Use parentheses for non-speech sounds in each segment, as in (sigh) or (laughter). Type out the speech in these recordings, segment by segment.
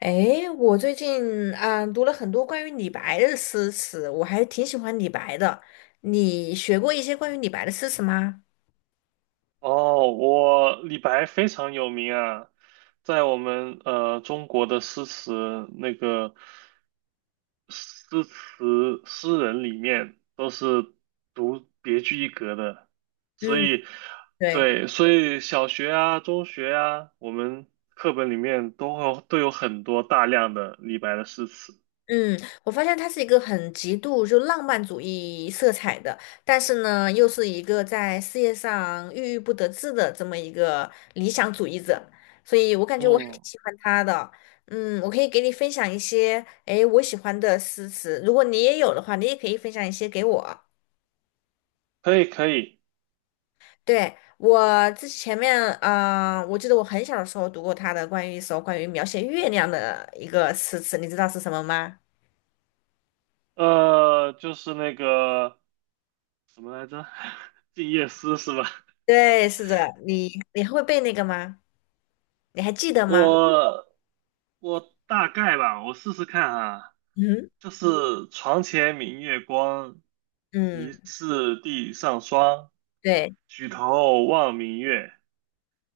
诶，我最近读了很多关于李白的诗词，我还挺喜欢李白的。你学过一些关于李白的诗词吗？哦，我李白非常有名啊，在我们中国的诗词诗人里面都是独别具一格的，所嗯，以对，对，所以小学啊、中学啊，我们课本里面都有很多大量的李白的诗词。嗯，我发现他是一个很极度浪漫主义色彩的，但是呢，又是一个在事业上郁郁不得志的这么一个理想主义者，所以我感觉我还挺嗯，喜欢他的。嗯，我可以给你分享一些，诶，我喜欢的诗词，如果你也有的话，你也可以分享一些给我。可以可以，对，我之前面，啊，我记得我很小的时候读过他的一首关于描写月亮的一个诗词，你知道是什么吗？就是那个什么来着，(laughs)《静夜思》是吧？对，是的，你会背那个吗？你还记得吗？我我大概吧，我试试看啊，嗯就是床前明月光，疑嗯，是地上霜，对。举头望明月，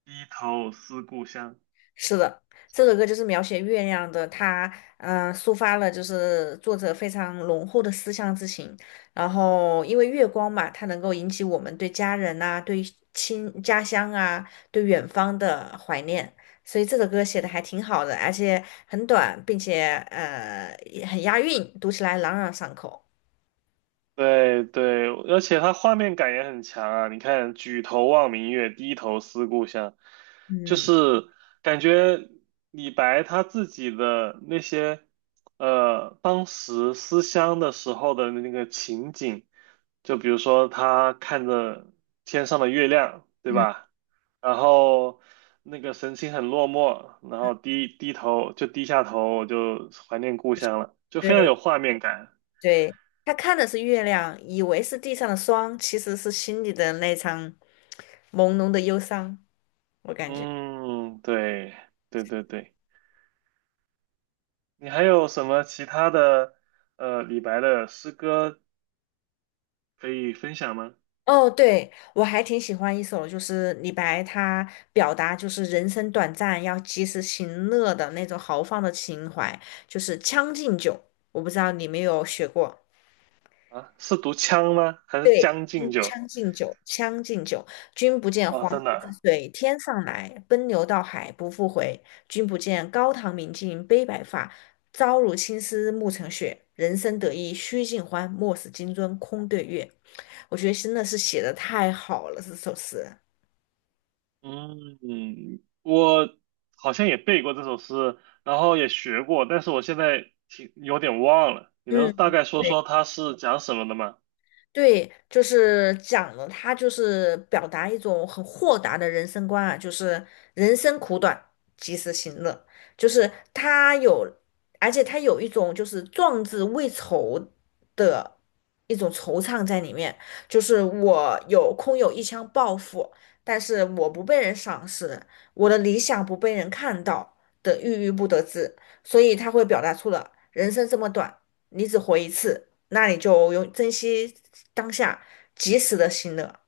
低头思故乡。是的，这首歌就是描写月亮的，它抒发了作者非常浓厚的思乡之情。然后因为月光嘛，它能够引起我们对家人呐、对家乡啊、对远方的怀念，所以这首歌写的还挺好的，而且很短，并且也很押韵，读起来朗朗上口。对对，而且它画面感也很强啊！你看"举头望明月，低头思故乡"，就嗯是感觉李白他自己的那些当时思乡的时候的那个情景，就比如说他看着天上的月亮，对嗯，吧？然后那个神情很落寞，然后低下头，我就怀念故乡了，就非常对有画面感。对，他看的是月亮，以为是地上的霜，其实是心里的那场朦胧的忧伤。我感觉，嗯，对，对对对。你还有什么其他的李白的诗歌可以分享吗？哦，对，我还挺喜欢一首，就是李白他表达就是人生短暂，要及时行乐的那种豪放的情怀，就是《将进酒》。我不知道你有没有学过，啊，是读《枪》吗？还是《将进嗯酒》？将进酒》，《将进酒》，君不见啊，黄河真之的。水天上来，奔流到海不复回。君不见高堂明镜悲白发，朝如青丝暮成雪。人生得意须尽欢，莫使金樽空对月。我觉得真的是写的太好了，这首诗。嗯，我好像也背过这首诗，然后也学过，但是我现在挺有点忘了。你能大嗯。概说对，说它是讲什么的吗？对，就是讲了，他就是表达一种很豁达的人生观啊，就是人生苦短，及时行乐。就是他有，而且他有一种就是壮志未酬的一种惆怅在里面。就是我有空有一腔抱负，但是我不被人赏识，我的理想不被人看到的郁郁不得志，所以他会表达出了人生这么短，你只活一次。那你就用珍惜当下，及时的行乐。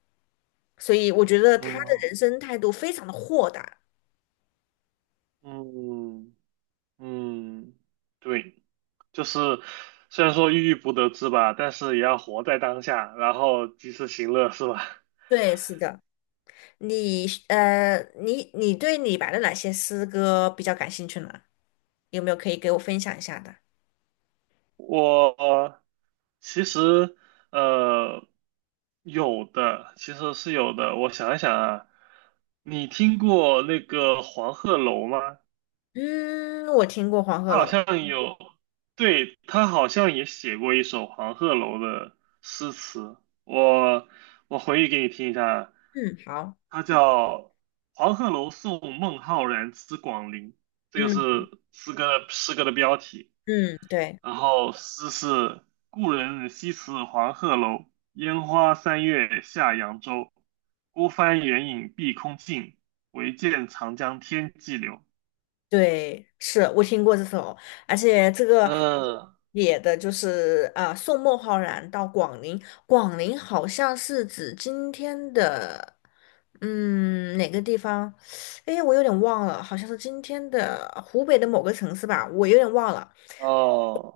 所以我觉得他的嗯人生态度非常的豁达。嗯嗯，对。就是虽然说郁郁不得志吧，但是也要活在当下，然后及时行乐，是吧？对，是的，你对李白的哪些诗歌比较感兴趣呢？有没有可以给我分享一下的？(laughs) 我其实呃有的，其实是有的。我想一想啊，你听过那个黄鹤楼吗？嗯，我听过黄他鹤好楼。像有，对，他好像也写过一首黄鹤楼的诗词，我我回忆给你听一下，嗯，好，他叫《黄鹤楼送孟浩然之广陵》，这个嗯是诗歌的标题。嗯，对。然后诗是故人西辞黄鹤楼，烟花三月下扬州。孤帆远影碧空尽，唯见长江天际流。对，是我听过这首，而且这个嗯，写的就是送孟浩然到广陵，广陵好像是指今天的，嗯，哪个地方？哎，我有点忘了，好像是今天的湖北的某个城市吧，我有点忘了。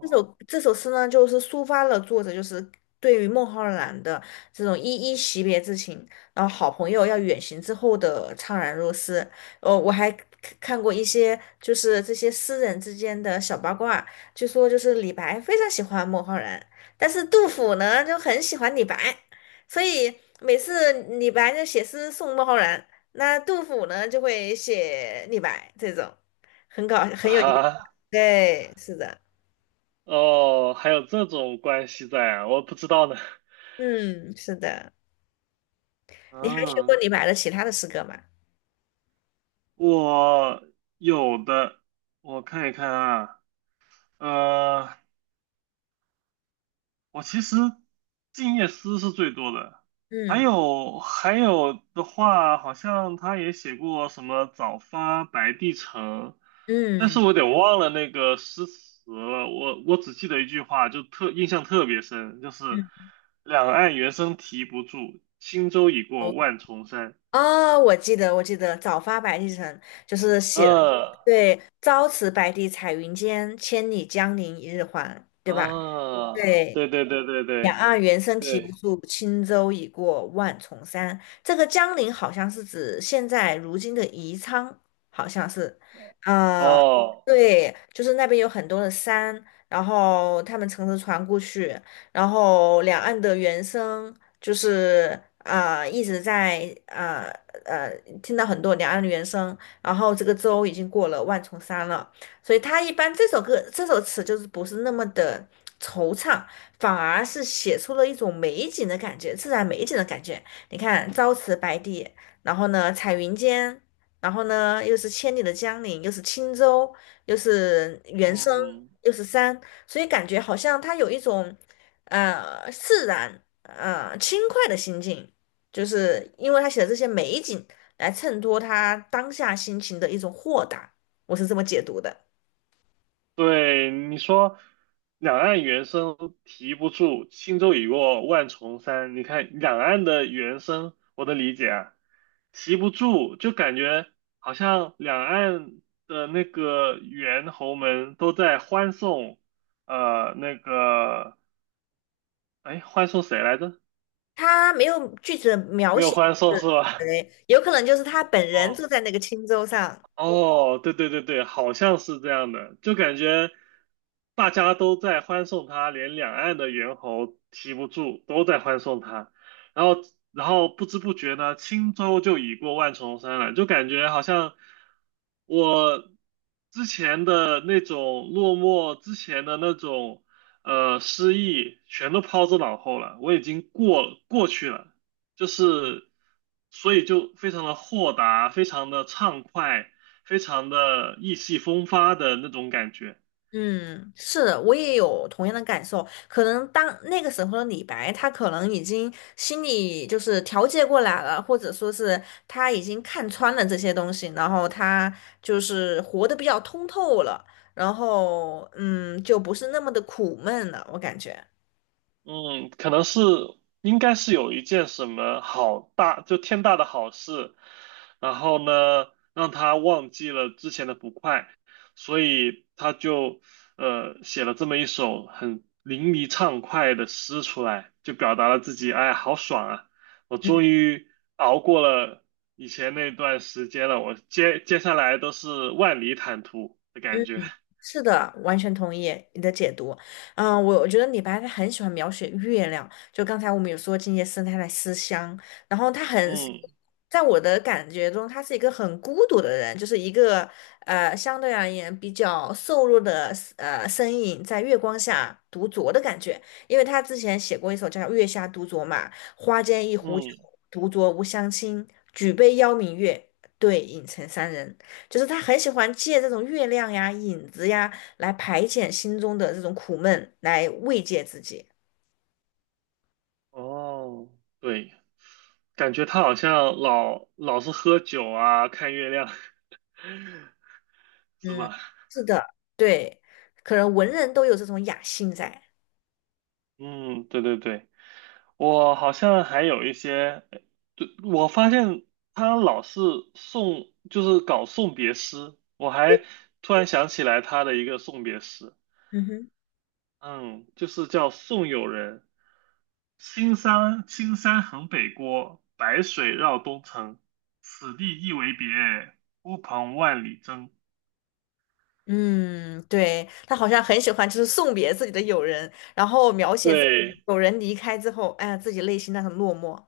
这首这首诗呢，就是抒发了作者就是对于孟浩然的这种依依惜别之情，然后好朋友要远行之后的怅然若失。哦，我还看过一些就是这些诗人之间的小八卦，据说就是李白非常喜欢孟浩然，但是杜甫呢就很喜欢李白，所以每次李白就写诗送孟浩然，那杜甫呢就会写李白这种，很搞 (laughs) 很有意思。啊，对，是的。哦，还有这种关系在啊，我不知道呢。嗯，是的。你还学过啊，李白的其他的诗歌吗？我有的，我看一看啊，呃，我其实静夜思》是最多的，嗯还有的话，好像他也写过什么"早发白帝城"，但是嗯我得忘了那个诗词了。我只记得一句话，就特印象特别深，就是嗯，“两岸猿声啼不住，轻舟已过哦，万重山"。我记得"早发白帝城"就是写的呃对，"朝辞白帝彩云间，千里江陵一日还"，对吧？啊，对。对对对对两对岸猿声啼不对，住，轻舟已过万重山。这个江陵好像是指现在如今的宜昌，好像是，呃，哦，对，就是那边有很多的山，然后他们乘着船过去，然后两岸的猿声就是一直在呃，呃听到很多两岸的猿声，然后这个舟已经过了万重山了。所以他一般这首词就是不是那么的惆怅，反而是写出了一种美景的感觉，自然美景的感觉。你看朝辞白帝，然后呢彩云间，然后呢又是千里的江陵，又是轻舟，又是原声，嗯。又是山，所以感觉好像他有一种自然轻快的心境，就是因为他写的这些美景来衬托他当下心情的一种豁达，我是这么解读的。对，你说两岸猿声啼不住，轻舟已过万重山。你看两岸的猿声，我的理解啊，啼不住，就感觉好像两岸的那个猿猴们都在欢送，呃，那个，哎，欢送谁来着？他没有具体的描没有写，欢送是是吧？谁有可能就是他本 (laughs) 人哦，住在那个青州上。哦，对对对对，好像是这样的，就感觉大家都在欢送他，连两岸的猿猴提不住，都在欢送他。然后，然后不知不觉呢，轻舟就已过万重山了，就感觉好像我之前的那种落寞，之前的那种失意，全都抛之脑后了，我已经过去了。就是，所以就非常的豁达，非常的畅快，非常的意气风发的那种感觉。嗯，是的我也有同样的感受。可能当那个时候的李白，他可能已经心里就是调节过来了，或者说是他已经看穿了这些东西，然后他就是活得比较通透了，然后嗯，就不是那么的苦闷了，我感觉。嗯，可能是应该是有一件什么好大，就天大的好事，然后呢，让他忘记了之前的不快，所以他就写了这么一首很淋漓畅快的诗出来，就表达了自己，哎，好爽啊！我嗯终于熬过了以前那段时间了，我接下来都是万里坦途的感觉。是的，完全同意你的解读。嗯，我觉得李白他很喜欢描写月亮，就刚才我们有说静夜思他在思乡，然后他很，嗯在我的感觉中，他是一个很孤独的人，就是一个相对而言比较瘦弱的身影在月光下独酌的感觉，因为他之前写过一首叫《月下独酌》嘛，花间一壶酒，嗯。独酌无相亲，举杯邀明月，对影成三人。就是他很喜欢借这种月亮呀、影子呀来排遣心中的这种苦闷，来慰藉自己。哦，对，感觉他好像老是喝酒啊，看月亮，(laughs) 是嗯，吧？是的，对，可能文人都有这种雅兴在。嗯，对对对，我好像还有一些，对，我发现他老是送，就是搞送别诗，我还突然想起来他的一个送别诗，嗯哼，嗯，就是叫《送友人》，青山横北郭，白水绕东城，此地一为别，孤蓬万里征。嗯，对，他好像很喜欢，就是送别自己的友人，然后描写自己对，友人离开之后，哎呀，自己内心那种落寞。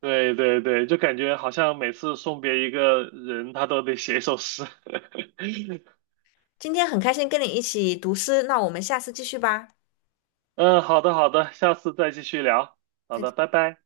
对对对，就感觉好像每次送别一个人，他都得写一首诗。今天很开心跟你一起读诗，那我们下次继续吧。(laughs) 嗯，好的好的，下次再继续聊。好再的，见。拜拜。